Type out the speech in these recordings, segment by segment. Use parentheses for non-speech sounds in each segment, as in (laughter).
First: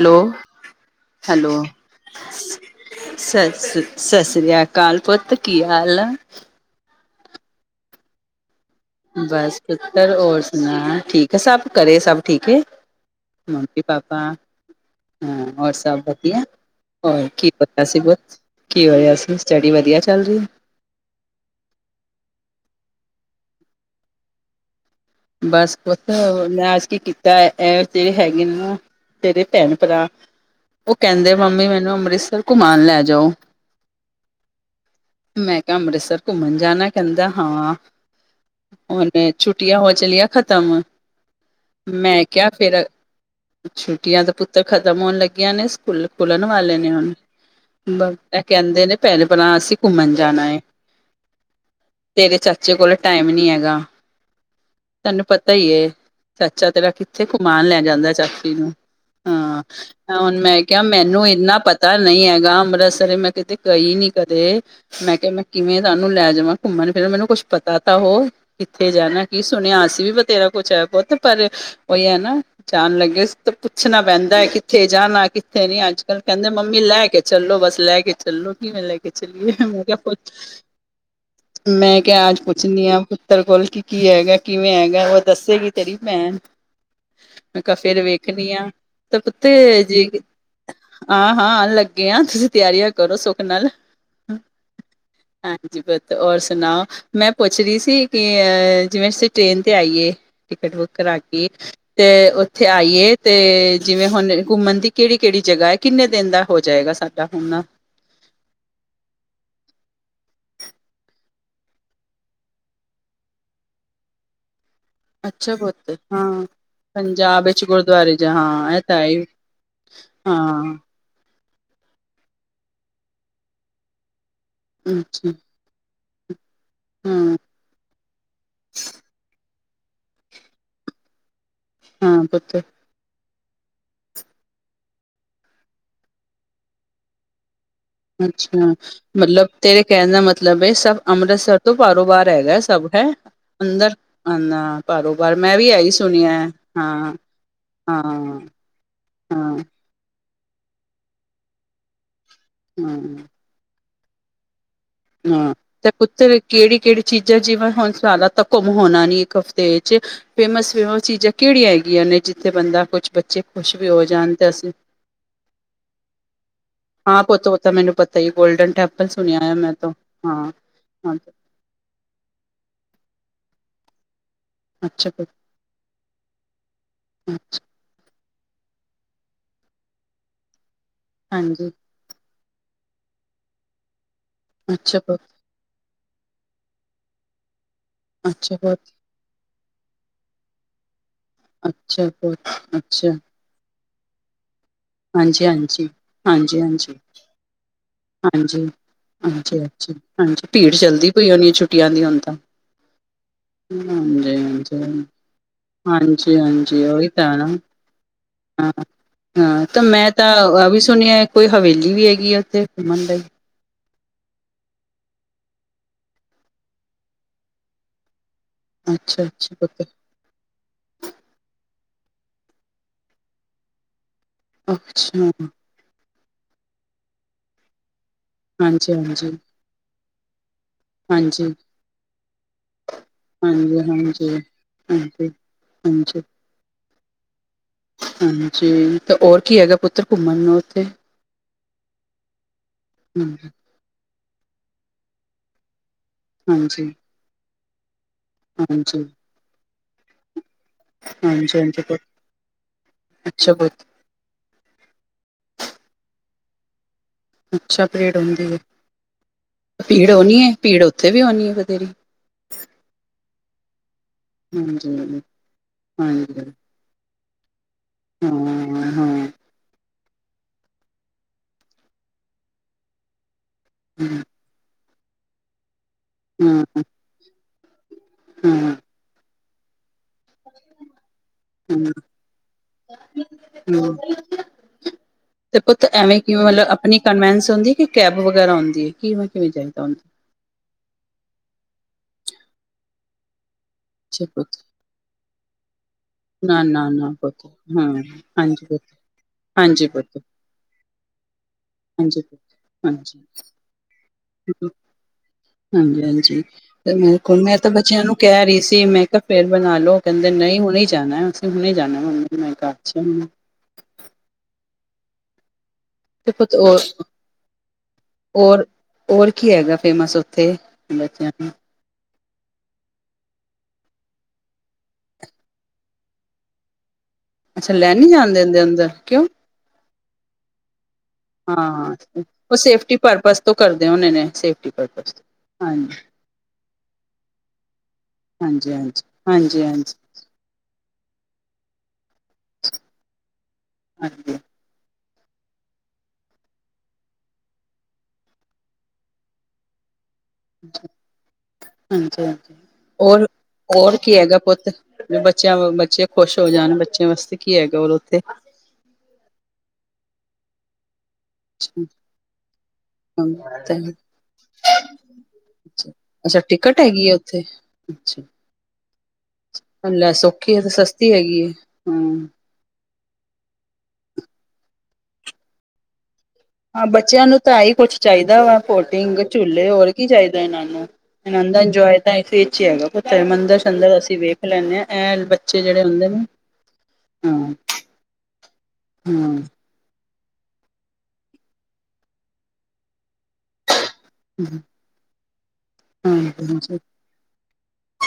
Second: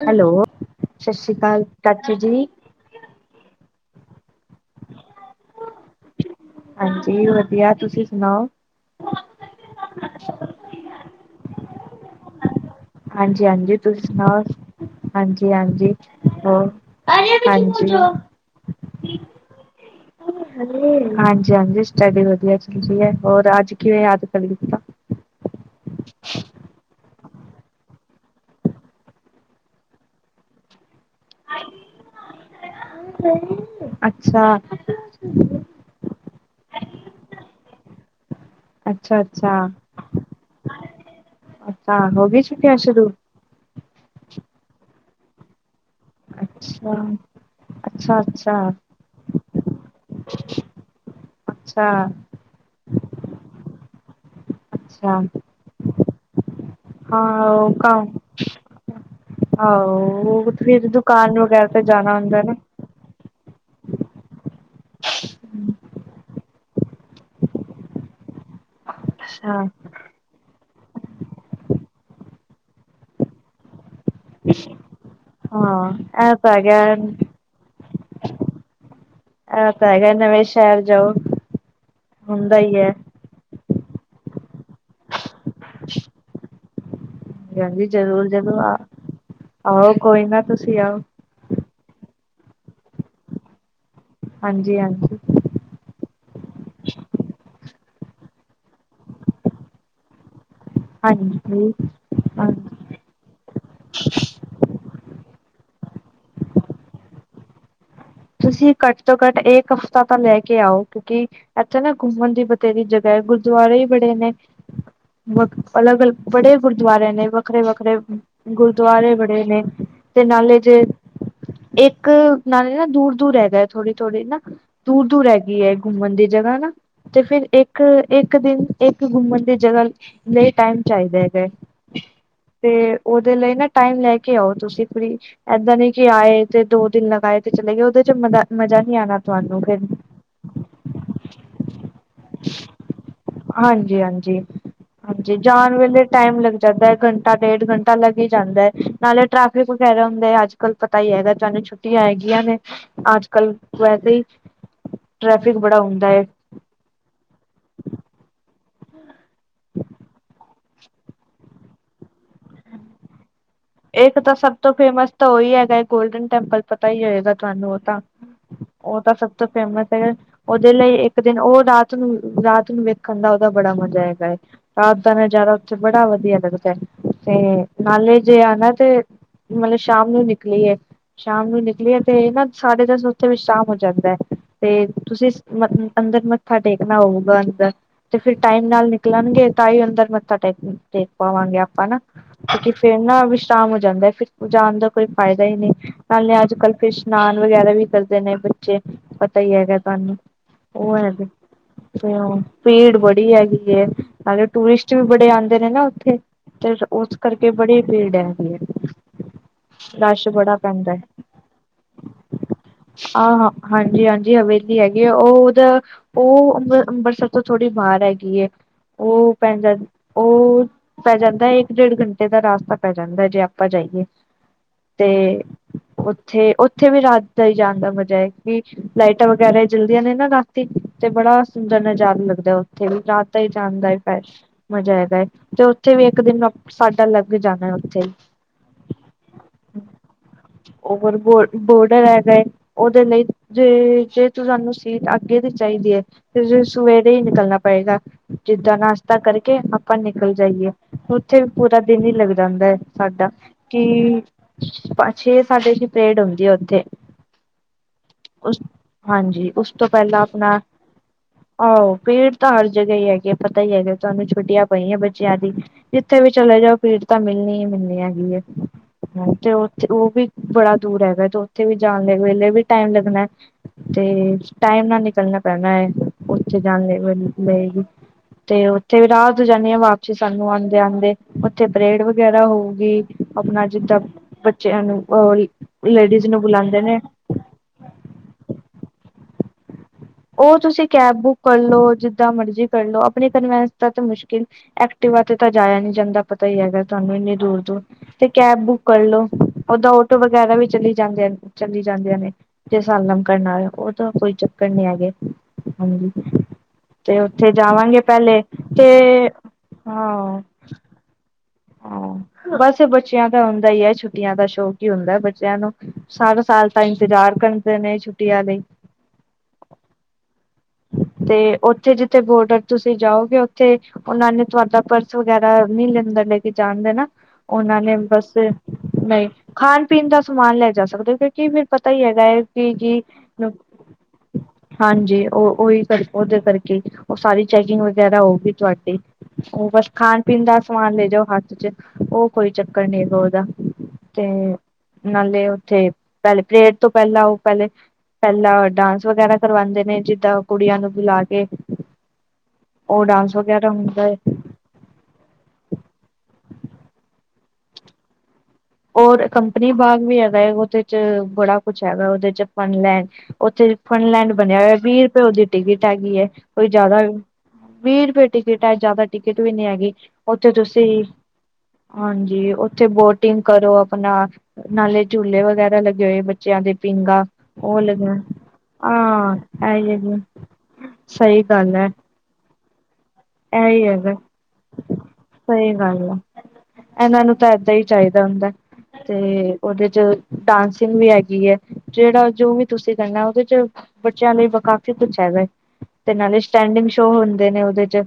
Hello, ਸਤਿ ਸ੍ਰੀ ਅਕਾਲ ਹੈਲੋ? ਚਾਚੂ ਜੀ, ਸ ਸ ਸਸ ਸ੍ਰੀਆਕਾਲ ਪੁੱਤ ਕੀ ਹਾਲ ਆ? ਹਾਂਜੀ ਵਧੀਆ ਤੁਸੀ ਸੁਣਾਓ? ਬਸ ਪੁੱਤਰ ਹੋਰ ਸੁਣਾ ਠੀਕ ਆ ਸਭ ਘਰੇ ਸਭ ਠੀਕ ਏ? ਹਾਂਜੀ-ਹਾਂਜੀ ਤੁਸੀ ਸੁਣਾਓ? ਹਾਂ ਹੋਰ ਹਾਂਜੀ-ਹਾਂਜੀ ਸਭ ਵਧੀਆ, ਹੋਰ ਹੋਰ ਕੀ ਪਤਾ ਹਾਂਜੀ। ਸੀਗਾ, ਕੀ ਹੋਯਾਸੀ? ਸਟਡੀ ਵਧੀਆ ਚੱਲ ਰਹੀ ਏ? ਹਾਂਜੀ-ਹਾਂਜੀ ਸਟੱਡੀ ਵਧੀਆ ਚੱਲ ਰਹੀ ਐ ਹੋਰ ਅੱਜ ਕਿਵੇਂ ਯਾਦ ਕਰ ਲੀਤਾ? ਬਸ ਪੁੱਤ ਮੈਂ ਅੱਜ ਕੀ ਕੀਤੈ ਇਹ ਜਿਹੜੇ ਹੈਗੇ ਨੇ ਨਾ ਤੇਰੇ ਭੈਣ-ਭਰਾ, ਓ ਕੈੰਦੇ ਮੰਮੀ ਮੈਨੂੰ ਅੰਮ੍ਰਿਤਸਰ ਘੁੰਮਾਣ ਲੈ ਜਾਓ। ਅੱਛਾ। ਮੈਂ ਕਿਆ ਅੰਮ੍ਰਿਤਸਰ ਘੁੰਮਨ ਜਾਨੈ ਕੈੰਦਾ, ਹਾਂ। ਹੁਨ ਅੱਛਾ-ਅੱਛਾ, ਅੱਛਾ ਛੁੱਟੀਆਂ ਹੋ ਚਲੀਆ ਖਤਮ, ਅੱਛਾ, ਮੈਂ ਹੋ ਗਈ ਕਿਆ ਫਿਰ ਛੁੱਟੀਆਂ ਸ਼ੁਰੂ? ਛੁੱਟੀਆਂ ਤਾ ਪੁੱਤ ਖ਼ਤਮ ਹੋਨ ਲੱਗੀਆਂ ਨੇ ਸਕੂਲ ਖੁੱਲਨ ਵਾਲੇ ਨੇ ਅੱਛਾ, ਹੁਨ। ਬਸ ਇਹ ਅੱਛਾ-ਅੱਛਾ, ਕੈੰਦੇ ਨੇ ਪਹਿਲ ਬਨਾ ਅਸੀਂ ਘੁੰਮਣ ਜਾਨਾ ਏ। ਅੱਛਾ! ਚੇ ਕੋਲੇ ਟੈਮ ਨੀ ਹੈਗਾ। ਤੈਨੂੰ ਪਤਾ ਈ ਏ, ਚਾਚਾ ਤੇਰਾ ਹਾਂ ਕਿਥੇ ਘੁੰਮਾਣ ਉਹ ਲੈ ਜਾਂਦੈ ਕੰਮ ਚਾਚੀ ਨੂੰ? ਹਾਂ, ਹੁਣ ਆਹੋ ਮੈਂ ਕਿਆ ਫਿਰ ਮੈਨੂੰ ਦੁਕਾਨ ਇੰਨਾ ਵਗੈਰਾ ਤੇ ਪਤਾ ਜਾਣਾ ਨਹੀਂ ਹੁੰਦਾ ਨਾ। ਹੈਗਾ ਅੰਮ੍ਰਿਤਸਰ ਮੈਂ ਕਿਤੇ ਗਈ ਨੀ ਕਦੇ, ਮੈਂ ਕਿਹਾ ਮੈਂ ਕਿਵੇਂ ਤੁਾਨੂੰ ਲੈ ਜਾਵਾਂ ਘੁੰਮਣ ਫਿਰਨ ਮੈਨੂੰ ਕੁੱਛ ਪਤਾ ਤਾਂ ਹੋ। ਕਿੱਥੇ ਜਾਨਾ ਕਿਸ ਅੱਛਾ ਅਸੀਂ ਵੀ ਬਥੇਰਾ ਕੁਛ ਹੈ ਪੁੱਤ ਪਰ, ਉਹੀ ਐ ਨਾ ਜਾਨ ਲੱਗੇ ਪੁੱਛਨਾ ਪੈਂਦਾ ਕਿੱਥੇ ਜਾਨਾ ਕਿੱਥੇ ਨਹੀਂ ਹਾਂ ਅੱਜਕੱਲ੍ਹ ਇਹ ਕਹਿੰਦੇ ਤਾਂ ਮੰਮੀ ਹੈਗਾ ਲੈ ਕੇ ਚੱਲੋ ਬਸ ਲੈ ਕੇ ਚੱਲੋ ਕਿਵੇਂ ਲੈ ਕੇ, ਚ ਇਹ ਮੈਂ ਤਾਂ ਕਿਹਾ ਹੈਗਾ ਪੁ ਨਵੇਂ ਸ਼ਹਿਰ ਜਾਓ ਮੈਂ ਕਿਆ ਆਜ ਹੁੰਦਾ ਹੀ ਪੁੱਛਣੀ ਹੈ ਹਾਂ (unintelligible) ਤੇਰੇ ਕੋਲ ਕੀ-ਕੀ ਹੈਗੈ ਕਿਵੇਂ ਹੈਗੈ ਉਹ ਦੱਸੇਗੀ ਭੈਨ। ਮੈਂ ਕਿਹਾ ਹਾਂਜੀ ਫੇਰ ਜ਼ਰੂਰ ਵੇਖਣੀ ਜਦੋਂ ਆ ਤੇ (unintelligible) ਆਓ ਜੀ ਕੋਈ ਨਾ ਤੁਸੀਂ ਆਓ ਹਾਂ ਹਾਂ ਲੱ ਗੇਂਆਂ ਤੁਸੀਂ ਤਿਆਰੀਆਂ ਕਰੋ ਸੁੱਖ ਨਾਲ। ਹਾਂਜੀ ਹਾਂਜੀ। ਹਾਂਜੀ ਪੁੱਤ ਹੋਰ ਸੁਣਾਓ ਮੈਂ ਪੁੱਛ ਰੀ ਸੀ ਕਿ ਅ ਜਿਵੇਂ ਸਿ ਟ੍ਰੇਨ ਤੇ ਆਈਏ ਟਿਕਟ ਕਰਾ ਕੇ ਹਾਂਜੀ ਤੇ ਉੱਥੇ ਹਾਂਜੀ ਆਈਏ ਤੇ ਜਿਵੇਂ ਹੁਨ ਘੁੰਮਨ ਦੀ ਕਿਹੜੀ ਕਿਹੜੀ ਜਗ੍ਹਾ ਹੈ ਕਿੰਨੇ ਦਿਨ ਦਾ ਹੋ ਜਾਏਗਾ ਸਾਡਾ ਘੁੰਮਨਾ ਤੁਸੀਂ ਘੱਟ ਤੋਂ ਘੱਟ ਏਕ ਹਫਤਾ ਤਾਂ ਲੈ ਕੇ ਆਓ। ਕਿਉਂਕਿ ਐਥੇ ਨਾ ਘੁੰਮਣ ਦੀ ਬਥੇਰੀ ਜਗ੍ਹਾ ਏ ਗੁਰਦੁਆਰੇ ਹੀ ਬੜੇ ਨੇ। ਹੂੰ! (unintelligible) ਵਖ ਅਲੱਗ ਅਲੱਗ ਬੜੇ ਗੁਰਦੁਆਰੇ ਨੇ ਪੰਜਾਬ ਵੱਖਰੇ ਵਿੱਚ ਵੱਖਰੇ ਗੁਰਦੁਆਰੇ ਜਾ ਹਾਂ ਇਹ ਤਾਂ ਹੈ ਗੁਰਦੁਆਰੇ ਹੀ। ਬੜੇ ਨੇ। ਤੇ ਨਾਲੇ ਹਾਂ ਜੇ ਏਕ ਨਾਲੇ ਨਾ ਦੂਰ ਦੂਰ ਹੈਗਾ ਥੋੜੀ ਥੋੜ੍ਹੀ ਨਾ ਦੂਰ ਦੂਰ ਅੱਛਾ ਐਗੀ ਐ। ਘੁੰਮਨ ਦੀ ਜਗ੍ਹਾ ਨਾ, ਤੇ ਫਿਰ ਹਾਂ-ਹਾਂ ਏਕ ਏਕ ਦਿਨ ਇੱਕ ਘੁੰਮਣ ਦੀ ਜਗ੍ਹਾ ਲਈ ਟਾਈਮ ਚਾਈਦਾ ਹੈਗੈ। ਪੁੱਤ ਤੇ ਓਦੇ ਲਈ ਨਾ ਟਾਈਮ ਲੈਕੇ ਆਓ ਤੁਸੀਂ ਫ੍ਰਰੀ, ਐਦਾਂ ਨਈਂ ਕਿ ਆਏ ਤੇ ਦੋ ਦਿਨ ਲਗਾਏ ਤੇ ਚਲੇ ਗਏ ਉਹਦੇ। ਚ ਮਜ਼ਾ ਅੱਛਾ ਮਜ਼ਾ ਨਹੀਂ ਆਉਣਾ ਮਤਲਬ ਤੁਹਾਨੂੰ ਫਿਰ ਤੇਰੇ ਕਹਿਣ ਦਾ ਮਤਲਬ ਹੈ ਸਭ ਅੰਮ੍ਰਿਤਸਰ ਤੋਂ ਬਾਰੋਬਾਰ ਹੈਗਾ ਸਭ ਅੰਦਰ ਆਨਾ ਪਾਰੋਬਾਰ ਹਾਂਜੀ-ਹਾਂਜੀ-ਹਾਂਜੀ ਮੈਂ ਵੀ ਜਾਣ ਇਹੀ ਵੇਲੇ ਸੁਣਿਆ ਟਾਈਮ ਹੈ ਲੱਗ ਜਾਂਦਾ ਹਾਂ, ਘੰਟਾ- ਡੇਢ ਘੰਟਾ ਹਾਂ। ਲੱਗ ਹੀ ਜਾਂਦਾ। ਨਾਲੇ ਹਾਂ, ਟ੍ਰੈਫਿਕ ਵਗੈਰਾ ਹੁੰਦਾ ਅੱਜ-ਕੱਲ੍ਹ ਪਤਾ ਹੀ ਹੈਗਾ ਚੇ ਛੁੱਟੀਆਂ ਹੈਗੀਆਂ ਨੇ ਹਾਂ, ਅੱਜ-ਕੱਲ੍ਹ ਵੈਸੇ ਵੀ ਉੱਥੇ ਹਾਂ ਟ੍ਰੈਫਿਕ ਬਹੁਤ ਤੇ ਹੁੰਦਾ ਏ। ਪੁੱਤਰ ਕਿਹੜੀ-ਕਿਹੜੀ ਚੀਜ਼ਾਂ ਜਿਵੇਂ ਹੁਣ ਸਾਰਾ ਤੇ ਘੁੰਮ ਹੋਣਾ ਨੀ ਇੱਕ ਹਫ਼ਤੇ ਚ ਉੱਥੇ ਕਿਹੜੀਆਂ-ਕਿਹੜੀਆਂ ਮਸ਼ਹੂਰ ਥਾਵਾਂ ਹਨ, ਜਿੱਥੇ ਬੰਦਾ ਬੱਚਿਆਂ ਨੂੰ ਘੁਮਾਉਣ ਲਈ ਲੈ ਜਾ ਸਕਦਾ ਹੈ? ਇਕ ਤਾਂ ਸਭ ਤੋਂ ਫੇਮਸ ਤਾਂ ਉਹੀ ਹੈਗਾ ਹੈ ਗੋਲਡਨ ਟੈਂਪਲ ਪਤਾ ਹੀ ਹਾਂ ਹੋਏਗਾ ਪੁੱਤ ਉਹ ਤੁਹਾਨੂੰ। ਤਾਂ ਉਹ ਮੈਨੂੰ ਪਤਾ ਈ ਏ ਗੋਲਡਨ ਟੈਂਪਲ ਸੁਣਿਆ ਮੈਂ ਤਾਂ ਉਸ ਲਈ ਇੱਕ ਦਿਨ ਉਹ ਰਾਤ ਨੂੰ-ਰਾਤ ਨੂੰ ਵੇਖਣ ਦਾ ਉਹਦਾ ਬੜਾ ਮਜ਼ਾ ਹੈਗਾ ਏ। ਰਾਤ ਅੱਛਾ ਦਾ ਪੁੱਤ ਨਜ਼ਾਰਾ ਉੱਥੇ ਬੜਾ ਵਧੀਆ ਲੱਗਦਾ ਤੇ ਨਾਲੇ ਜੇ ਆਣਾ ਤੇ ਮਤਲਬ ਸ਼ਾਮ ਨੂੰ ਨਿਕਲੀਏ ਸ਼ਾਮ ਨੂੰ ਹਾਂਜੀ ਨਿਕਲੀਏ ਤੇ ਨਾ ਸਾਢੇ ਦਸ ਉੱਥੇ ਉੱਥੇ ਵਿਸ਼ਰਾਮ ਹੋ ਜਾਂਦਾ ਹੈ ਤੇ ਅੱਛਾ ਪੁੱਤ, ਤੁਸੀ ਅੰਦਰ ਮੱਥਾ ਟੇਕਣਾ ਹੋਵੂਗਾ ਜਿਦਾ ਤੇ ਫਿਰ ਅੱਛਾ ਟਾਇਮ ਪੁੱਤ ਨਾਲ ਨਿਕਲਂਗੇ ਤਾਂ ਹੀ ਅੰਦਰ ਮੱਥਾ ਟੇਕ ਪਾਵਾਂਗੇ ਆਪਾਂ ਨਾ ਅੱਛਾ ਬਹੁਤ ਕਿਉਂਕਿ ਨਹੀਂ, ਅੱਛਾ ਫਿਰ ਵਿਸ਼ਰਾਮ ਹੋ ਜਾਂਦਾ ਐ। ਕਿਤੇ ਜਾਣ ਦਾ ਕੋਈ ਫਾਇਦਾ ਹਾਂਜੀ ਈ ਨਹੀਂ, ਹਾਂਜੀ ਨਾਲੇ ਹਾਂਜੀ ਹਾਂਜੀ ਅੱਜ-ਕੱਲ੍ਹ ਫਿਰ ਹਾਂਜੀ ਇਸ਼ਨਾਨ ਵਗੈਰਾ ਵੀ ਕਰਦੇ ਨੇ ਬੱਚੇ। ਹਾਂਜੀ ਪਤਾ ਹੀ ਹੈਗਾ ਹਾਂਜੀ ਤੁਹਾਨੂੰ, ਹਾਂਜੀ ਭੀੜ ਉਹ ਜਗ੍ਹਾ ਚੱਲਦੀ ਹੈ ਪਈ ਹੋਣੀ ਛੁੱਟੀਆਂ ਦੀ ਤੇ ਹੁਣ ਤਾਂ ਉੱਥੇ ਭੀੜ ਬੜੀ ਹੈਗੀ। ਹਾਂ ਜੀ, ਹਾਂਜੀ ਉੱਥੇ ਹਾਂਜੀ ਟੂਰਿਸਟ ਵੀ ਬੜੇ ਆਂਦੇ ਨੇ ਓੱਥੇ। ਹਾਂਜੀ ਉਸ ਕਰਕੇ ਉੱਥੇ ਬੜੀ ਭੀੜ ਹੈ। ਹਾਂ-ਹਾਂ ਤਾਂ ਮੈਂ ਰਸ਼ ਤਾਂ ਬੜਾ ਆ ਵੀ ਪੈਂਦਾ ਹੈ ਸੁਣਿਆ ਕੋਈ ਹਵੇਲੀ ਵੀ ਹੈਗੀ ਏ ਉੱਥੇ ਘੁੰਮਣ ਲਈ। ਹਾਂਜੀ-ਹਾਂਜੀ ਹਵੇਲੀ ਹੈਗੀ ਆ ਉਹ ਉਹਦਾ ਉਹ ਅੰਬਰਸਰ ਤੋਂ ਥੋੜੀ ਬਾਰ ਹੈਗੀ ਹੈ। ਅੱਛਾ ਉੱਥੇ ਅੱਛਾ ਪੈ ਪੁੱਤ ਜਾਂਦਾ-ਉਹ ਪੈ ਜਾਂਦਾ ਇੱਕ-ਡੇਢ ਘੰਟ ਇਹਦਾ ਰਾਸਤਾ ਪੈ ਜਾਂਦਾ ਏ ਜੇ ਆਪਾਂ ਜਾਈਏ ਤੇ ਅੱਛਾ ਉੱਥੇ ਉੱਥੇ ਵੀ ਰਾਤ ਦਾ ਹੀ ਜਾਣ ਦਾ ਮਜ਼ਾ ਹੈ ਕਿ ਹਾਂਜੀ ਹਾਂਜੀ ਲਾਈਟਾਂ ਹਾਂਜੀ ਵਗੈਰਾ ਜਿਲਦੀਆਂ ਨੇ ਨਾ ਰਾਤੀ ਤੇ ਬੜਾ ਹਾਂਜੀ ਸੁੰਦਰ ਨਜ਼ਾਰਾ ਲੱਗਦਾ ਉੱਥੇ ਵੀ ਰਾਤ ਦਾ ਹੀ ਹਾਂਜੀ ਜਾਣਦਾ ਫੈ ਹਾਂਜੀ ਮਜ਼ਾ ਹੈਗਾ ਹੈ ਹਾਂਜੀ ਤੇ ਉੱਥੇ ਵੀ ਇੱਕ ਦਿਨ ਸਾਡਾ ਲੱਗ ਜਾਣਾ ਏ ਹਾਂਜੀ, ਹੋਰ ਕੀ ਹੈਗਾ ਪੁੱਤ ਘੁੰਮਣ ਨੂੰ ਉੱਥੇ? ਹੋਰ ਬੋਰਡਰ ਹੈਗਾ ਏ ਉਹਦੇ ਲਈ ਹੂੰ, ਜੇ ਸਾਨੂੰ ਸੀਟ ਅੱਗੇ ਦੀ ਚਾਹੀਦੀ ਹੈ, ਤੇ ਤੁਹਾਨੂੰ ਹਾਂਜੀ ਸਵੇਰੇ ਹੀ ਨਿਕਲਣਾ ਪਵੇਗਾ। ਜਿਦਾਂ ਹਾਂਜੀ ਨਾਸ਼ਤਾ ਕਰਕੇ ਆਪਾਂ ਨਿਕਲ ਜਾਈਏ ਤੇ ਉੱਥੇ ਹਾਂਜੀ ਪੂਰਾ ਹਾਂਜੀ ਪੁੱਤ ਦਿਨ ਹੀ ਲੱਗ ਜਾਂਦਾ ਹੈ ਸਾਡਾ ਅੱਛਾ ਪੁੱਤ ਕਿ ਛੇ-ਸਾਡੇ ਛੇ ਪਰੇਡ ਹੁੰਦੀ ਐ ਉੱਥੇ। ਅੱਛਾ ਭੀੜ ਹੁੰਦੀ ਹੈ ਹਾਂਜੀ, ਉਸ ਤੋਂ ਭੀੜ ਪਹਿਲਾਂ ਹੋਣੀ ਹੈ ਆਪਣਾ ਭੀੜ ਉੱਥੇ ਵੀ ਹੋਣੀ ਹੈ ਬਥੇਰੀ ਆਹ ਫੇਰ ਤਾਂ ਹਰ ਜਗ੍ਹਾ ਹੀ ਹੈਗੀ ਏ, ਪਤਾ ਹੀ ਹੈਗਾ ਤੁਹਾਨੂੰ, ਛੁੱਟੀਆਂ ਪਈਆਂ ਹਾਂਜੀ ਬਚਿਆਂ ਦੀ, ਇਸ ਕਰਕੇ ਜਿੱਥੇ ਵੀ ਹਾਂਜੀ ਚਲੇ ਭੀੜ ਤਾਂ ਮਿਲਣੀ ਹੀ ਮਿਲਣੀ ਹਾਂ ਹੈਗੀ ਹੈ ਹਾਂ ਹਾਂ ਤੇ ਉ ਤੇ ਉਹ ਵੀ ਬੜਾ ਦੂਰ ਹੈਗਾ, ਤੇ ਉੱਥੇ ਵੀ ਜਾਣ ਦੇ ਵੇਲੇ ਵੀ ਟਾਇਮ ਲੱਗਣਾ। ਟਾਈਮ ਨਾਲ ਨਿਕਲਣਾ ਪੈਣਾ ਹੈ ਉੱਥੇ ਹਾਂ ਜਾਣ ਲਈ ਲਏਗੀ ਤੇ ਹਮ ਤੇ ਵੀ ਰਾਤ ਹੋ ਜਾਂਦੀ ਹਾਂ ਵਾਪਸੀ ਸਾਨੂੰ ਆਂਦੇ-ਆਂਦੇ। ਉੱਥੇ ਹਮ ਪਰੇਡ ਵਗੈਰਾ ਹੋਊਗੀ ਆਪਣਾ ਜਿੱਦਾਂ ਬੱਚਿਆਂ ਨੂੰ ਉਹ ਤੇ ਪੁੱਤ ਐਵੇਂ ਕਿਵੇਂ? ਮਤਲਬ ਉੱਥੇ ਅਪਣੀ ਕਨਵੈਂਸ ਹੁੰਦੀ ਏ ਯਾਂ ਕੈਬ ਵਗੈਰਾ ਹੁੰਦੀ ਏ ਕਿਵੇਂ ਜਾਈ ਦਾ ਹੁੰਦਾ? ਉਹ ਤੁਸੀਂ ਕੈਬ ਬੁੱਕ ਕਰ ਲੋ ਜਿੱਦਾਂ ਮਰਜ਼ੀ ਕਰ ਲੋ ਆਪਣੀ ਕਨਵੈਂਸ ਦਾ ਅੱਛਾ ਮੁਸ਼ਕਿਲ ਪੁੱਤ ਐਕ ਟਿਵਾ ਤੇ ਜਾਇਆ ਨੀ ਜਾਂਦਾ। ਪਤਾ ਹੀ ਨਾ ਹੈਗਾ ਨਾ ਨਾ ਤੁਹਾਨੂੰ, ਇੰਨੀ ਪੁੱਤ ਦੂਰ ਜਾਣ ਹਾਂ ਤੇ ਕੈਬ ਹਾਂਜੀ ਪੁੱਤ ਬੁੱਕ ਕਰ ਲਓ। ਨਹੀਂ ਹਾਂਜੀ ਤਾਂ ਆਟੋ ਪੁੱਤ ਵਗੈਰਾ ਵੀ ਚਲੇ ਹੀ ਜਾਂਦੇ ਹਨ। ਚੱਲੀ ਜਾਂਦੀਆਂ ਹਾਂਜੀ ਨੇ ਤੇ ਪੁੱਤ ਹਾਂਜੀ ਸਾਲਮ ਕਰਨਾ ਹੈਗਾ ਉਹ ਤਾਂ ਕੋਈ ਚੱਕਰ ਨੀ ਹੈਗੇ। ਹਾਂਜੀ ਹਾਂਜੀ-ਹਾਂਜੀ। ਤੇ ਉੱਥੇ ਮੈਂ ਤਾਂ ਜਾਵਾਂਗੇ ਬੱਚਿਆਂ ਨੂੰ ਪਹਿਲੇ ਕਹਿ ਰਹੀ ਸੀ ਕਿ ਤੇ ਮੈਂ ਕਿਹਾ ਫੇਰ ਬਣਾ ਲਓ, ਉਹ ਕਹਿੰਦੇ ਹਾਂ ਨੇ ਕਿ ਹੁਣੇ ਹੀ ਜਾਣਾ ਅਸੀ ਹੁਣੇ ਹੀ ਜਾਣਾ ਮੈਂ ਕਿਹਾ ਅੱਛਾ ਜੀ। ਉਹ ਤਾਂ ਹੁੰਦਾ ਹੀ ਹੈ ਛੁ ਨਿਆਂ ਦਾ ਸ਼ੌਕ ਹੀ ਹੁੰਦਾ ਏ ਬੱਚਿਆਂ ਨੂੰ ਤੇ ਸਾਰਾ ਪੁੱਤ ਸਾਲ ਉਹ ਦਾ ਇੰਤਜ਼ਾਰ ਕਰਦੇ ਨੇ ਛੁੱਟੀਆਂ ਲਈ ਹੋਰ ਕੀ ਹੈਗਾ ਫੇਮਸ ਉੱਥੇ? ਬੱਚਿਆਂ ਤੇ ਨੂੰ ਉੱਥੇ ਜਿੱਥੇ ਬੋਰਡਰ ਤੁਸੀਂ ਜਾਓਗੇ ਉੱਥੇ ਉਹਨਾਂ ਨੇ ਤੁਹਾਡਾ ਪਰਸ ਵਗੈਰਾ ਨਹੀਂ (unintelligible) ਲੈ ਕੇ ਜਾਣ ਦੇਨਾ। ਅੱਛਾ ਉਹਨਾਂ ਲੈ ਨੇ ਨੀ ਬਸ ਜਾਣ ਦਿੰਦੇ ਅੰਦਰ ਕਿਉਂ ਨਹੀਂ ਖਾਣ ਪੀਣ ਦਾ ਸਮਾਨ ਲੈ ਜਾ ਸਕਦੇ ਹੋ ਕਿ ਕੀ ਫਿਰ ਪਤਾ ਹਾਂ ਹੀ ਹੈਗਾ ਹੈ ਉਹ ਕਿ ਸੇਫਟੀ ਜੀ ਪਰਪਜ਼ ਤੋਂ ਕਰਦੇ ਹੋਣੇ ਨੇ ਸੇਫਟੀ ਪਰਪਜ਼ ਹਾਂਜੀ ਉਹ ਤੋਂ ਉਹੀ ਹਾਂਜੀ ਕਰ ਉਹਦੇ ਕਰਕੇ ਉਹ ਸਾਰੀ ਚੈਕਿੰਗ ਵਗੈਰਾ ਹੋਗੀ ਹਾਂਜੀ ਹਾਂਜੀ ਤੁਹਾਡੇ ਹਾਂਜੀ ਉਹ ਬਸ ਹਾਂਜੀ ਖਾਣ-ਪੀਣ ਦਾ ਸਮਾਨ ਹੱਥ ਵਿੱਚ ਲੈ ਜਾਓ ਹੱਥ 'ਚ ਉਹ ਕੋਈ ਚੱਕਰ ਨਹੀਂ ਉਹਦਾ ਤੇ ਹਾਂਜੀ ਨਾਲੇ ਉਥੇ ਪਹਿਲੇ ਪਰੇਡ ਤੋਂ ਪਹਿਲਾਂ ਉਹ ਪਹਿਲੇ ਪਹਿਲਾਂ ਡਾਂਸ ਵਗੈਰਾ ਕਰਵਾਉਂਦੇ ਨੇ ਜਿਦਾ ਹਾਂਜੀ-ਹਾਂਜੀ ਉਹ ਹੋਰ ਡਾਂਸ ਵਗੈਰਾ ਹੋਰ ਹੁੰਦਾ ਹੈ ਕੀ ਹੈਗਾ ਪੁੱਤ ਬੱਚਿਆਂ ਬੱਚੇ ਖੁਸ਼ ਹੋ ਜਾਣ ਬੱਚਿਆਂ ਵਾਸਤੇ ਕੀ ਹੈਗਾ ਹੋਰ ਉਥੇ ਔਰ ਕੰਪਨੀ ਬਾਗ ਵੀ ਹੈਗਾ ਏ ਓਦੇ -ਚ ਬੜਾ ਕੁਛ ਹੈਗਾ ਉਹਦੇ 'ਚ ਫਨਲੈਂਡ ਉੱਥੇ ਫਨਲੈਂਡ ਬਣਿਆ ਹੋਇਆ ਵੀਹ ਰੁਪਏ ਉਹਦੀ ਟਿਕਟ ਹੈਗੀ ਹੈ। ਅੱਛਾ ਕੋਈ ਟਿਕਟ ਜਾਦਾ ਹੈਗੀ ਆ ਉੱਥੇ ਵੀਹ ਅੱਛਾ ਰੁਪਏ ਟਿਕਟ ਐ ਜਾਦਾ ਟਿਕਟ ਵੀ ਨੀ ਹੈਗੀ ਲੈ ਓਥੇ ਸੌਖੀ ਹੈ ਤੇ ਤੁਸੀਂ ਸਸਤੀ ਹੈਗੀ ਹੈ ਹਮ ਹਾਂਜੀ ਉਥੇ ਬੋਟਿੰਗ ਕਰੋ ਆਪਣਾ ਨਾਲੇ ਝੂਲੇ ਵਗੈਰਾ ਲੱਗੇ ਹੋਏ ਬੱਚ ਬੱਚਿਆਂ ਦੇ ਹਾਂ ਪੀਘਾਂ ਬੱਚਿਆਂ ਨੂੰ ਤਾਂ ਹੀ ਉਹ ਕੁਛ ਲਗਿਆ ਚਾਹੀਦਾ ਵਾ ਕੋਟਿੰਗ ਝੂਲੇ ਹਾਂ ਹੋਰ ਇਹੀ ਕੀ ਹੈਗੀਆਂ। ਚਾਹੀਦਾ ਇਹਨਾਂ ਨੂੰ ਇਹਨਾਂ ਸਹੀ ਦਾ ਗੱਲ ਐ। ਇੰਜੋਏ ਤਾਂ ਏਸੇ ਵਿੱਚ ਈ ਹੈਗਾ ਪਤਾ ਮੰਦਰ ਸੰਦਰ ਅਸੀਂ ਵੇਖ ਲੈਂਨੇ ਆ ਐ ਬੱਚੇ ਸਹੀ ਜਿਹੜੇ ਹੁੰਦੇ ਗੱਲ ਹੈ ਨੇ। ਇਹਨਾਂ ਨੂੰ ਤਾਂ ਏਦਾਂ ਈ ਚਾਹੀਦਾ ਹੁੰਦਾ। ਤੇ ਹੂੰ ਉਹਦੇ 'ਚ ਡਾਂਸਿੰਗ ਵੀ ਹੈਗੀ ਹੈ ਜਿਹੜਾ ਜੋ ਵੀ ਤੁਸੀਂ ਕਰਨਾ ਉਹਦੇ 'ਚ ਬੱਚਿਆਂ ਲਈ ਵ ਕਾਫ਼ੀ ਕੁਛ ਹੈਗਾ ਤੇ ਨਾਲੇ ਹਾਂਜੀ ਹਾਂਜੀ ਸਟੈਂਡਿੰਗ ਸ਼ੋਅ ਹੁੰਦੇ ਨੇ ਉਹਦੇ 'ਚ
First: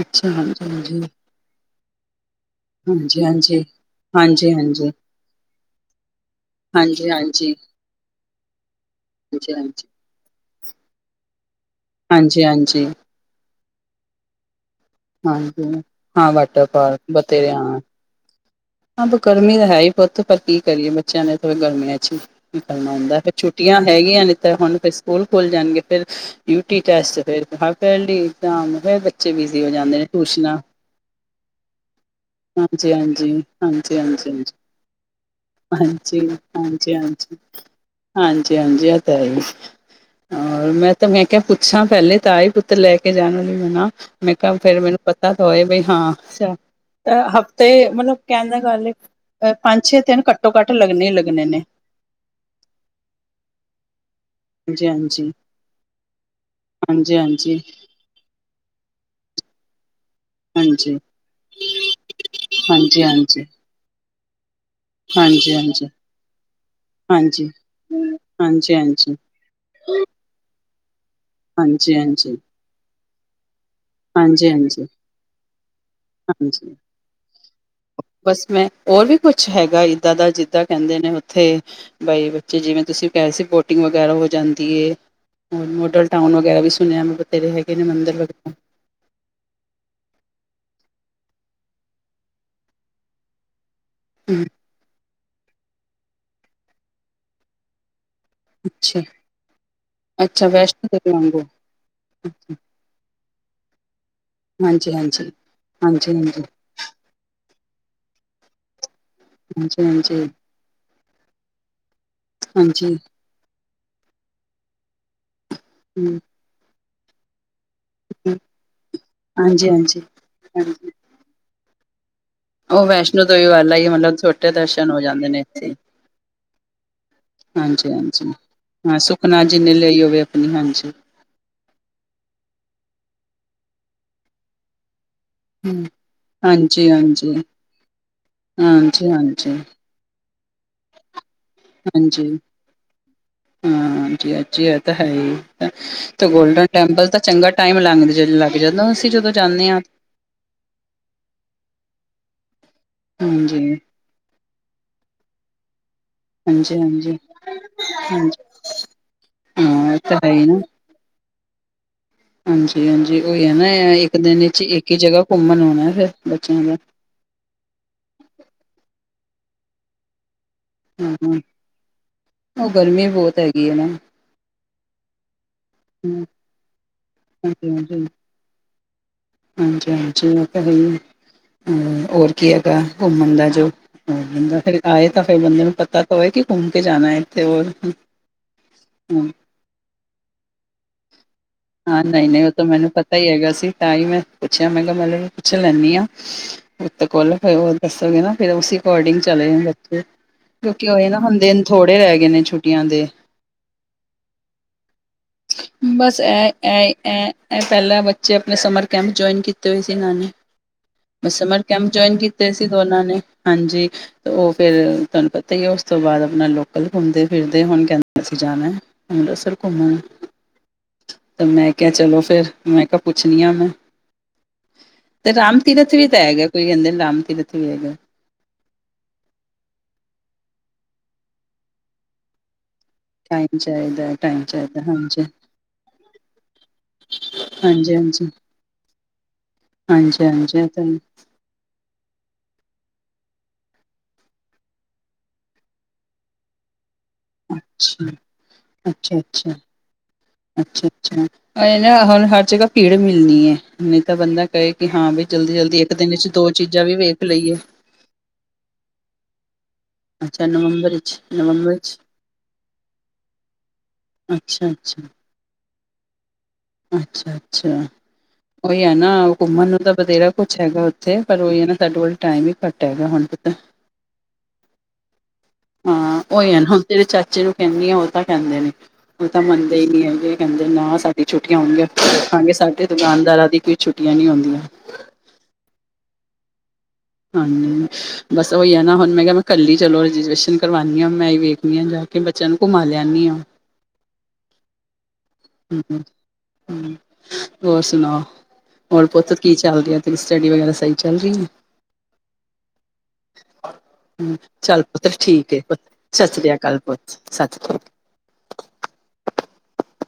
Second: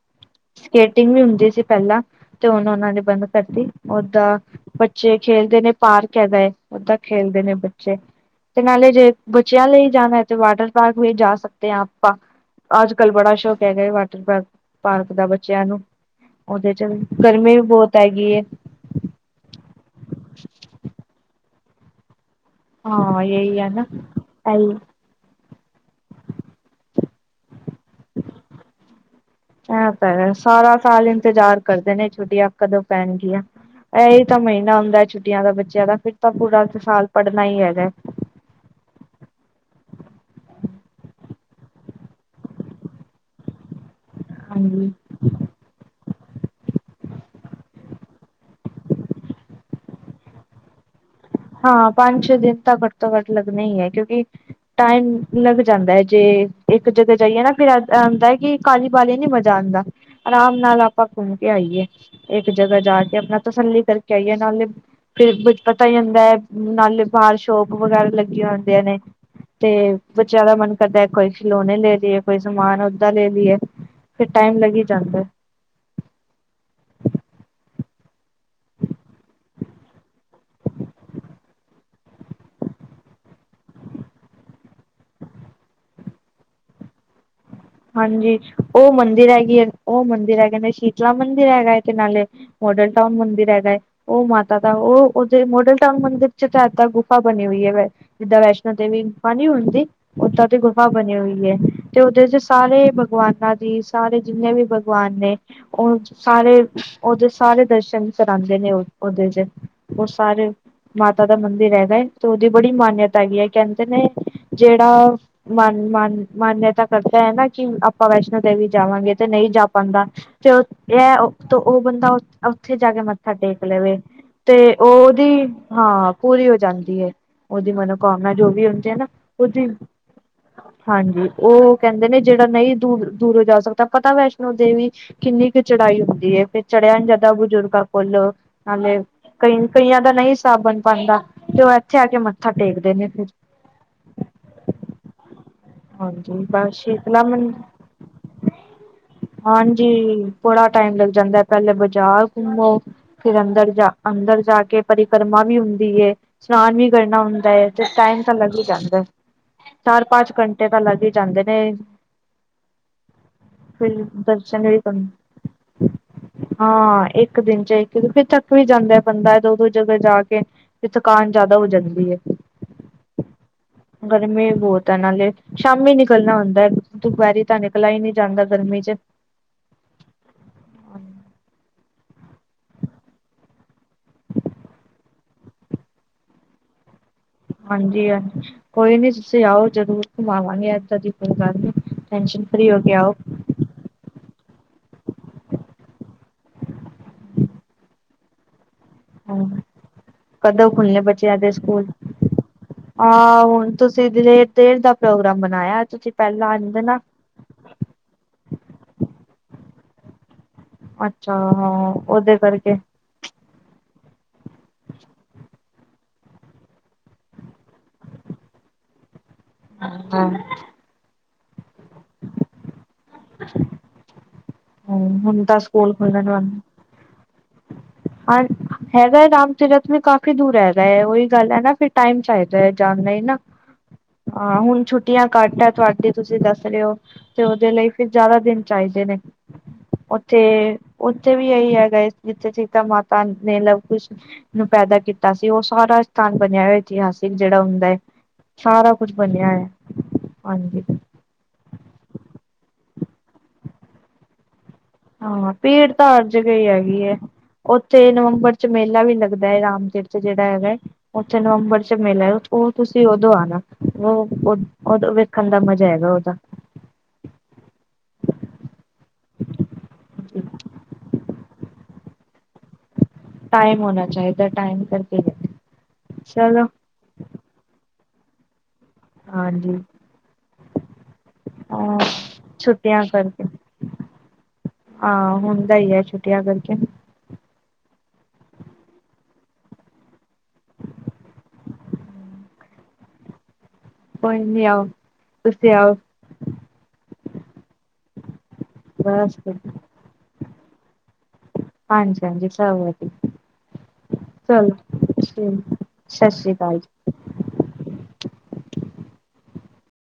ਅੱਛਾ ਹਾਂਜੀ ਸਕੇਟਿੰਗ ਵੀ ਹੁੰਦੀ ਸੀ ਪਹਿਲਾਂ ਤੇ ਹੁਨ ਉਹਨਾਂ ਨੇ ਬੰਦ ਹਾਂਜੀ ਕਰਤੀ ਓਦਾਂ ਹਾਂਜੀ ਬੱਚੇ ਖੇਲਦੇ ਨੇ ਪਾਰਕ ਹੈਗਾ ਐ ਓਦਾਂ ਹਾਂਜੀ ਹਾਂਜੀ ਹਾਂਜੀ ਖੇਲਦੇ ਨੇ ਹਾਂਜੀ ਬੱਚੇ ਤੇ ਨਾਲੇ ਜੇ ਬੱਚਿਆ ਹਾਂਜੀ ਲਈ ਜਾਣਾ ਹੈ ਤੇ ਵਾਟਰ ਪਾਰਕ ਵੀ ਜਾ ਸਕਦੇ ਹ ਆਪਾਂ ਹਾਂਜੀ ਹਾਂਜੀ ਹਾਂਜੀ ਅੱਜ ਕੱਲ ਬੜਾ ਸ਼ੌਕ ਹੈਗਾ ਵਾਟਰ ਪਾਰਕ ਪਾਰਕ ਦਾ ਬੱਚਿਆਂ ਹਾਂਜੀ ਨੂੰ ਹਾਂ ਵਾਟਰ ਉਹਦੇ ਚ ਪਾਰਕ ਬਥੇਰੇ ਗਰਮੀ ਵੀ ਆ ਬਹੁਤ ਹੈਗੀ ਹੈ ਹਾਂ ਗਰਮੀ ਤਾਂ ਹੈ ਈ ਪੁੱਤ ਪਰ ਕੀ ਕਰੀਏ ਬੱਚਿਆਂ ਨੇ ਗਰਮੀਆਂ 'ਚ ਈ ਨਿਕਲਣਾ ਹੁੰਦਾ ਹਾਂ ਫੇਰ ਯਹੀ ਹੈ ਛੁੱਟੀਆਂ ਨਾ ਹੈਗੀਆਂ ਨੇ ਤਾਂ ਇਹੀ ਹੁਣ ਫ ਸਕੂਲ ਖੋਲ ਜਾਣਗੇ ਫਿਰ ਯੂ ਟੀ ਟੈਸਟ ਫਿਰ ਆਫ਼ ਯੈਰਲੀ ਇਗਜਾਮ ਫਿਰ ਬੱਚੇ ਵੀ ਐ ਤਾ ਹੈਗਾ ਸਾਰਾ ਸਾਲ ਇੰਤਜ਼ਾਰ ਕਰਦੇ ਨੇ ਛੁੱਟੀਆਂ ਕਦੋਂ ਹਾਂਜੀ ਹਾਂਜੀ ਪੈਣਗੀਆਂ। ਹਾਂਜੀ ਐਈ ਹਾਂਜੀ ਤਾਂ ਹਾਂਜੀ ਮਹੀਨਾ ਹੁੰਦਾ ਛੁੱਟੀਆਂ ਦਾ ਬੱਚਿਆਂ ਦਾ ਫਿਰ ਹਾਂਜੀ ਤਾਂ ਪੂਰਾ ਸਾਲ ਪੜ੍ਹਨਾ ਹੀ ਹੈਗਾ। ਹਾਂਜੀ-ਹਾਂਜੀ ਐ ਤਾਂ ਹੈ ਈ। ਔਰ ਮੈਂ ਤਾਂ ਮੈਂ ਕਿਹਾ ਪੁੱਛਾਂ ਪਹਿਲੇ ਤਾਂ ਆਹੀ ਪੁੱਤਰ ਲੈ ਕੇ ਜਾਣੀ ਵਲੀ ਬਨਾ। ਮੈਂ ਕਿਹਾ ਫਿਰ ਹਾਂਜੀ ਮੈਨੂੰ ਪਤਾ ਤਾਂ ਹੋਏ ਬਈ ਹਾਂ ਛਾ ਅ ਹਫ਼ਤੇ ਮਤਲਬ ਕਹਿੰਦੇ ਗੱਲ ਅ ਪੰਜ ਛੇ ਦਿਨ ਕੱਟ ਘੱਟੋ ਘੱਟ ਲੱਗਣੇ ਹੀ ਲੱਗਣੇ ਨੇ। ਹਾਂ ਪੰਜ ਛੇ ਦਿਨ ਤਾਂ ਘੱਟੋ ਘੱਟ ਲੱਗਣੇ ਹੀ ਹੈ ਕਿਉਂਕਿ ਹਾਂਜੀ ਟਾਈਮ ਹਾਂਜੀ ਲੱਗ ਜਾਂਦਾ ਹੈ ਜੇ ਇੱਕ ਜਗ੍ਹਾ ਹਾਂਜੀ ਜਾਈਏ ਨਾ ਹਾਂਜੀ ਫਿਰ ਅ ਆਂਦਾ ਕਿ ਕਾਹਲੀ ਵਾਲੀ ਨੀ ਮਜ਼ਾ ਆਂਦਾ। ਆਰਾਮ ਨਾਲ ਹਾਂਜੀ ਆਪਾਂ ਘੁੰਮ ਕੇ ਆਈਏ ਇੱਕ ਜਗ੍ਹਾ ਜਾ ਹਾਂਜੀ ਕੇ ਆਪਣਾ ਹਾਂਜੀ ਤਸੱਲੀ ਕਰਕੇ ਆਈਏ ਨਾਲੇ ਫਿਰ ਬ ਹਾਂਜੀ ਹਾਂਜੀ ਪਤਾ ਈ ਹੁੰਦੈ ਨਾਲੇ ਬਾਰ ਹਾਂਜੀ ਹਾਂਜੀ ਸ਼ੋਪ ਵਗੈਰਾ ਲੱਗੀਆਂ ਹੁੰਦੀਆਂ ਨੇ। ਹਾਂਜੀ ਤੇ ਬੱਚਿਆਂ ਦਾ ਮਨ ਕਰਦਾ ਕੋਈ ਖਿਲੋਣੇ ਹਾਂਜੀ ਲੈ ਲਈਏ ਕੋਈ ਸਮਾਨ ਉਦਾਂ ਲੈ ਲਈਏ। ਫਿਰ ਟਾਈਮ ਲੱਗ ਹੀ ਜਾਂਦਾ। ਹਾਂਜੀ-ਹਾਂਜੀ-ਹਾਂਜੀ ਬਸ ਮੈਂ ਹੋਰ ਵੀ ਕੁਛ ਹੈਗਾ ਇੱਦਾਂ ਦਾ ਜਿੱਦਾਂ ਕਹਿੰਦੇ ਨੇ ਉਥੇ ਬਾਈ ਬੱਚੇ ਜਿਵੇਂ ਤੁਸੀਂ ਕਹਿਹੇ ਸੀ ਬੋਟਿੰਗ ਵਗੈਰਾ ਹੋ ਜਾਂਦੀ ਏ। ਔਰ ਮੋਡਲ ਟਾਊਨ ਵਗੈਰਾ ਵੀ ਸੁਣਿਆ ਬਥੇਰੇ ਹੈਗੇ। ਨੇ ਮੰਦਿਰ ਹਾਂਜੀ ਵਗੈਰਾ ਓ ਮੰਦਿਰ ਹੈਗੀ ਐ ਓ ਮੰਦਿਰ ਹੈਗੇ ਨੇ ਸ਼ੀਤਲਾ ਮੰਦਿਰ ਹੈਗਾ ਤੇ ਨਾਲੇ ਮੋਡਲ ਟਾਊਨ ਮੰਦਿਰ ਹੈਗਾ ਏ। ਉਹ ਹਮ ਮਾਤਾ ਦਾ ਉਹ ਉਹਦੇ ਮੋਡਲ ਟਾਊਨ ਮੰਦਿਰ 'ਚ ਇਦਾਂ ਗੁਫਾ ਬਣੀ ਹੋਈ ਹੈ ਵ ਜਿੱਦਾਂ ਵੈਸ਼ਨੋ ਦੇਵੀ ਅੱਛਾ ਗੁਫਾ ਨੀ ਹੁੰਦੀ ਉਦਾਂ ਅੱਛਾ ਦੀ ਵੈਸ਼ਨੋ ਗੁਫਾ ਦੇਵੀ ਬਣੀ ਵਾਂਗੂ ਹੋਈ ਹੈ ਤੇ ਉਦੇ 'ਚ ਸਾਰੇ ਭਗਵਾਨਾਂ ਦੀ, ਸਾਰੇ ਜਿੰਨੇ ਵੀ ਹਾਂਜੀ ਭਗਵਾਨ ਹਾਂਜੀ ਨੇ ਉਹ ਹਾਂਜੀ ਹਾਂਜੀ ਸਾਰੇ ਉਹਦੇ ਸਾਰੇ ਦਰਸ਼ਨ ਕਰਾਉਂਦੇ ਨੇ ਉਹ, ਓਦੇ ਚ ਹਾਂਜੀ ਉਹਰ ਹਾਂਜੀ ਸਾਰੇ ਮਾਤਾ ਦਾ ਮੰਦਿਰ ਹੈਗਾ ਐ ਤੇ, ਉਹਦੀ ਬੜੀ ਹਾਂਜੀ ਮਾਨਯਤਾ ਹੈਗੀ ਏ ਕਹਿੰਦੇ ਨੇ ਜਿਹੜਾ ਮ ਹਮ, ਮ ਮਾਨਤਾ ਕਰਤਾ ਹੈ ਨਾ ਕਿ (unintelligible) ਅਪਾ ਹਮ, ਵੈਸ਼ਨੋ ਦੇਵੀ ਜਾਵਾਂਗੇ ਤੇ ਨਈ ਜਾ ਹਾਂਜੀ ਹਾਂਜੀ ਪਾਂਦਾ, ਤੇ ਹਾਂਜੀ ਇਹ ਤੋ ਉਹ ਬੰਦਾ ਉੱਥੇ ਉਹ ਜਾ ਕੇ ਵੈਸ਼ਨੋ ਮੱਥਾ ਦੇਵੀ ਟੇਕ ਵਾਲਾ ਹੀ ਲਵੇ, ਮਤਲਬ ਛੋਟੇ ਤੇ ਉਹ ਦਰਸ਼ਨ ਹੋ ਜਾਂਦੇ ਉਹਦੀ ਨੇ ਇੱਥੇ ਹਾਂ ਪੂਰੀ ਹੋ ਜਾਂਦੀ ਹੈ- ਉਹਦੀ ਹਾਂਜੀ ਹਾਂਜੀ ਮਨੋਕਾਮਨਾ ਜੋ ਵੀ ਹੁੰਦੀ ਹੈ, ਹਾਂ ਨਾ ਸੁਖਨਾ ਉਹਦੀ ਜਿੰਨੇ ਲਈ ਹੋਵੇ ਆਪਣੀ ਹਾਂਜੀ, ਓ ਕੈਂਦੇ ਨੇ ਜੇੜਾ ਨਈ ਦੂਰ ਦੂਰੋਂ ਜਾ ਸਕਦਾ, ਪਤਾ ਵੈਸ਼ਨੋ ਦੇਵੀ ਕਿੰਨੀ ਕੁ ਚੜਾਈ ਹੁੰਦੀ ਏ, ਫੇਰ ਹਾਂਜੀ ਹਾਂਜੀ ਚੜ੍ਹਿਆ ਨੀ ਜਾਂਦਾ ਹਾਂਜੀ ਬਜ਼ੁਰਗਾਂ ਕੋਲ ਨਾਲੇ। ਹਾਂਜੀ ਕਈ ਹਾਂਜੀ ਕਈਆਂ ਦਾ ਨਈ ਹਿਸਾਬ ਬਣ ਪਾਂਦਾ, ਤੇ ਉਹ ਐਥੇ ਆ ਕੇ ਮੱਥਾ ਟੇਕਦੇ ਨੇ। ਫ (unintelligible) ਹਾਂ ਜੀ, ਅੱਛੀ ਐ ਤਾਂ ਹੈ ਈ ਤੇ ਹਾਂਜੀ ਗੋਲਡਨ ਬਸ ਟੈਂਪਲ ਤਾਂ ਸ਼ੀਤਲਾ ਮੰ ਚੰਗਾ ਟਾਈਮ ਲੰਗ ਲੱਗ ਜਾਂਦਾ, ਅਸੀਂ ਜਦੋਂ ਜਾਂਨੇ ਅਤ। ਹਾਂਜੀ ਬੜਾ ਟਾਈਮ ਲੱਗ ਜਾਂਦਾ, ਪਹਿਲਲੇ ਬਾਜ਼ਾਰ ਘੁੰਮੋ ਫਿਰ ਹਾਂਜੀ ਅੰਦਰ ਜਾ ਅੰਦਰ ਜਾ ਕੇ ਪਰਿਕਰਮਾ ਵੀ ਹੁੰਦੀ ਇਸ਼ਨਾਨ ਹਾਂਜੀ ਵੀ ਹਾਂਜੀ ਕਰਨਾ ਹੁੰਦਾ ਐ ਤੇ ਟਾਈਮ ਤਾਂ ਹਾਂਜੀ ਲੱਗ ਈ ਜਾਂਦਾ, ਹਾਂ ਇਹ ਚਾਰ ਤਾਂ ਹੈ ਪਾਂਚ ਹੀ ਨਾ ਘੰਟੇ ਤਾਂ ਲੱਗ ਈ ਜਾਂਦੇ ਨੇ। ਹਾਂਜੀ ਹਾਂਜੀ, ਹੋ ਹੈ ਨਾ ਫਿਰ ਇੱਕ ਦਿਨ ਵਿੱਚ ਦਰਸ਼ਨ ਵੀ ਇੱਕ ਹੀ ਜਗ੍ਹਾ ਘੁੰਮਣ ਆਉਣਾ, ਫਿਰ ਬੱਚਿਆਂ ਦਾ ਹਾਂ ਇੱਕ ਦਿਨ ਚ ਇਕ ਏ, ਕਿਉਂਕੀ ਫਿਰ ਥਕ ਵੀ ਜਾਂਦੈ ਬੰਦਾ ਦੋ-ਦੋ ਜਗ੍ਹਾ ਜਾ ਕੇ। ਤੇ ਹਾਂ ਥਕਾਨ ਹਾਂ, ਜਾਦਾ ਹੋ ਜਾਂਦੀ ਏ। ਉਹ ਗਰਮੀ ਬਹੁਤ ਹੈਗੀ ਹੈ ਨਾ ਗਰਮੀ ਬਹੁਤ ਹੈ ਨਾਲੇ, ਸ਼ਾਮੀ ਨਿਕਲਣਾ ਹੁੰਦਾ ਦੁਪਹਿਰੀ ਤਾਂ ਨਿਕਲਾ ਹੀ ਨਹੀਂੀ ਜਾਂਦਾ ਗਰਮੀ ਚ ਹਾਂਜੀ-ਹਾਂਜੀ ਓ ਤਾਂ ਹੈ ਈ, ਹੋਰ ਕੀ ਹੈਗਾ ਘੁੰਮਣ ਦਾ ਜੋ? ਹੋ ਬੰਦਾ ਫਿਰ ਆਏ ਤਾਂ ਫਿਰ ਬੰਦੇ ਨੂੰ ਪਤਾ ਤਾਂ ਹੋਏ, ਕਿ ਘੁੰਮ ਕੇ ਜਾਣਾ ਹੈ ਇੱਥੇ ਹੋਰ ਹਾਂਜੀ-ਹਾਂਜੀ ਕੋਈ ਨੀ ਹਮ, ਤੁਸੀਂ ਆਓ ਜਰੂਰ ਘੁਮਾਵਾਂਗੇ, ਏਦਾਂ ਦੀ ਕੋਈ ਗੱਲ ਨੀ। ਹਾਂ ਨਈ-ਨਈ ਟੈਸ਼ਨ ਉਹ ਤਾਂ ਫਰੀ ਹੋ ਮੈਨੂੰ ਕੇ ਆਓ ਪਤਾ ਈ ਹੈਗਾ ਸੀ, ਤਾਂ ਈ ਮੈਂ ਪੁੱਛਿਆ ਮੈਂ ਕਿਹਾ ਪੈ ਲੇ ਮੈ ਪੁੱਛ ਲੈਂਨੀ ਆ। ਤ ਕੋਲ ਫੇਰ ਉਹ ਦੱਸੋਗੇ, ਨਾ ਫਿਰ ਉਸ ਅਕੋਰਡਿੰਗ ਚਲੇ ਜਾ ਹਾਂ, ਬੱਚੇ ਕਦੋਂ ਕਿਉਂਕਿ ਉਹ ਖੁੱਲਣੇ ਇਹ ਨਾ ਬੱਚਿਆਂ ਹੁਣ ਦੇ ਦਿਨ ਸਕੂਲ, ਥੋੜੇ ਰਹਿ ਗਏ ਨੇ ਛੁੱਟੀਆਂ ਦੇ ਆਹ ਹੁਣ ਤੁਸੀਂ ਦੇਰ ਦੇਰ ਤ ਪ੍ਰੋਗਰਾਮ ਬਨਾਇਆ, ਤੁਸੀਂ ਬਸ ਪੈਲਾਂ ਇਹ ਆਂਦੇ ਇਹ ਨਾ। ਇਹ ਇਹ ਪਹਿਲਾਂ ਬੱਚੇ ਆਪਣੇ ਸਮਰ ਕੈਂਪ ਜੁਆਇਨ ਕੀਤੇ ਹੋਏ ਸੀ, ਇਹਨਾ ਨੇ ਬ ਅੱਛਾ ਸਮਰ ਹਾਂ ਕੈਂਪ ਜੁਆਇਨ ਉਹਦੇ ਕੀਤੇ ਸੀ ਕਰਕੇ ਦੋਨਾਂ ਨੇ, ਹਾਂਜੀ ਤੇ ਉਹ ਫੇਿਰ ਤੁਹਾਨੂੰ ਪਤਾ ਹੀ ਉਸ ਤੋਂ ਬਾਅਦ ਆਪਣਾ ਲੋਕਲ ਘੁੰਮਦੇ ਫਿਰਦੇ, ਹੁਣ ਕਹਿੰਦੇ ਅਸੀਂ ਜਾਣਾ ਹੰ ਸਰ (unintelligible) ਹਾਂ-ਹਾਂ ਤੇ ਮੈਂ ਕਿਆ ਚਲੋ ਫਿਰ, ਮੈਂ ਕਾ ਪੁੱਛਨੀ ਆ ਮੈਂ। ਤੇ ਹੁਣ ਰਾਮ ਤਾਂ ਸਕੂਲ ਤੀਰਥ ਵੀ ਤਾਂ ਖੁੱਲਣ ਹੈਗਾ ਵਾਲੇ ਕੋਈ ਕੈਂਦੇ ਰਾਮ ਤੀਰਥ ਵੀ ਹੈਗਾ। ਹਾਂ ਹੈਗਾ ਰਾਮ ਤੀਰਥ ਵੀ, ਕਾਫ਼ੀ ਦੂਰ ਹੈਹਿਗਾ ਹੈ ਉਹੀ ਗੱਲ ਹੈ ਨਾ ਫਿਰ ਟਾਈਮ ਚਾਹੀਦਾ ਹੈ ਜਾਣ ਲਈ ਨਾ, ਟਾਈਮ ਚਾਹੀਦਾ ਟਾਈਮ ਹ ਚਾਹੀਦਾ ਹੁਣ ਹਾਂਜੀ ਛੁੱਟੀਆਂ ਘੱਟ ਹੈ ਤੁਹਾਡੇ ਤੁਸੀਂ ਦੱਸ ਰਹੇ ਹੋ ਤੇ ਓਦੇ ਲਈ ਹਾਂਜੀ ਫਿਰ ਹਾਂਜੀ ਜਾਦਾ ਦਿਨ ਚਾਈਦੇ ਨੇ, ਹਾਂਜੀ ਹਾਂਜੀ ਓਥੇ-ਓਥੇ ਵੀ ਵੀ ਇਹੀ ਹੈਗਾ, ਇਸ ਵਿੱਚ ਿਤਾ ਮਾਤਾ ਨੇ ਲਵ ਕੁਸ਼ ਨੂੰ ਪੈਦਾ ਕੀਤਾ ਸੀ, ਉਹ ਸਾਰਾ ਸਥਾਨ ਬਣਿਆ ਹੋਇਆ ਇਤਿਹਾਸ ਜਿਹੜਾ ਹੁੰਦਾ ਹੈ ਅੱਛਾ ਸਾਰਾ ਕੁਛ ਅੱਛਾ ਬਣਿਆ ਅੱਛਾ ਹੈ ਅੱਛਾ ਅੱਛਾ, ਇਹ ਨਾ ਹੁਣ ਹਰ ਜਗ੍ਹਾ ਭੀੜ ਮਿਲਣੀ ਹੈ ਨਹੀਂ ਤਾਂ ਬੰਦਾ ਕਏ ਕੀ ਹਾਂ, ਵੀ ਜਲਦੀ-ਜਲਦੀ ਇੱਕ ਦਿਨ ਚ ਦੋ ਚੀਜ਼ਾਂ ਵੀ ਵੇਖ ਲਈਏ। ਤੇ ਨਵੰਬਰ ਚ ਮੇਲਾ ਵੀ ਲੱਗਦਾ ਐ ਰਾਮਤੀਰਥ ਚ ਜੇੜਾ ਅੱਛਾ ਹੈਗਾ ਏ। ਨਵੰਬਰ ਵਿੱਚ ਉੱਥੇ ਨਵੰਬਰ ਚ ਵਿੱਚ ਮੇਲਾ, ਉਹ ਤੁਸੀਂ ਉਦੋਂ ਆਉਣਾ ਅੱਛਾ ਅੱਛਾ ਦੇਖਣ ਦਾ ਮਜਾ ਹੈਗਾ ਉਹਦਾ ਅੱਛਾ ਅੱਛਾ, ਉਹੀ ਹੈ ਨਾ ਘੁੰਮਣ ਨੂੰ ਤਾਂ ਵਧੇਰਾ ਕੁਛ ਹੈਗਾ ਤੇ ਪਰ ਓਹੀ ਐ ਨਾ ਸਾਡੇ ਕੋਲ ਟਾਈਮ ਈ ਘੱਟ ਹੈਗਾ ਹੁਣ। ਪਤਾ ਟਾਈਮ ਹੋਣਾ ਚਾਈਦਾ ਟਾਈਮ ਕਰਕੇ, ਹਾਂ ਉਹੀ ਹੈ ਚਲੋ। ਨਾ ਹੁਣ ਤੇਰੇ ਚਾਚੇ ਨੂੰ ਕਹਿੰਦੀ ਆ ਉਹ ਤਾਂ ਕਹਿੰਦੇ ਨੇ, ਉਹ ਤਾਂ ਹਾਂਜੀ ਮੰਨਦੇ ਹੀ ਨੀ ਹੈਗੇ, ਕਹਿੰਦੇ ਨਾ ਸਾਡੀ ਛੁੱਟੀਆਂ ਹੋਣਗੀਆ, ਹਾਂ ਦੇਖਾਂਗੇ ਸਾਡੇ ਛੁੱਟੀਆਂ ਕਰਕੇ ਦੁਕਾਨਦਾਰਾਂ ਦੀ ਕੋਈ ਛੁੱਟੀਆਂ ਨੀ ਹੁੰਦੀਆਂ। ਹਾਂ ਹੁੰਦਾ ਈ ਐ ਛੁੱਟੀਆਂ ਕਰਕੇ। ਹਾਂਜੀ। ਬਸ ਉਹੀ ਆ ਨਾ ਹੁਣ ਮੈਂ ਕਿਹਾ ਮੈਂ ਕੱਲੀ ਚਲੋ ਰਜਰਵੇਸ਼ਨ ਕਰਵਾਉਂਣੀ ਹਾਂ ਮੈਂ ਹੀ ਵੇਖਦੀ ਹਾਂ ਜਾ ਕੇ ਬੱਚਿਆਂ ਨੂੰ ਘੁੰਮਾ ਲਿਆਉਦੀ ਹਾਂ ਕੋਈ ਨ ਆਓ ਤੁਸੀਂ ਹੂੰ ਆਓ -ਹੂੰ, ਹੋਰ ਸੁਣਾਓ, ਹੋਰ ਪੁੱਤ ਬਸ ਕੀ ਚੱਲ ਰਿਹਾ ਤੇਰੀ ਸਟੱਡੀ ਵਗੈਰਾ ਸਹੀ ਚੱਲ ਰਹੀ ਐ? ਹਾਂਜੀ- ਹਾਂਜੀ ਸਭ ਵਧੀਆ ਹਮ ਚੱਲ ਪੁੱਤਰ ਠੀਕ ਏ, ਪੁਤ ਸਤਿ ਸ੍ਰੀ ਅਕਾਲ, ਪੁਤ ਸਤਿ ਸ੍ਰੀ ਅਕਾਲ।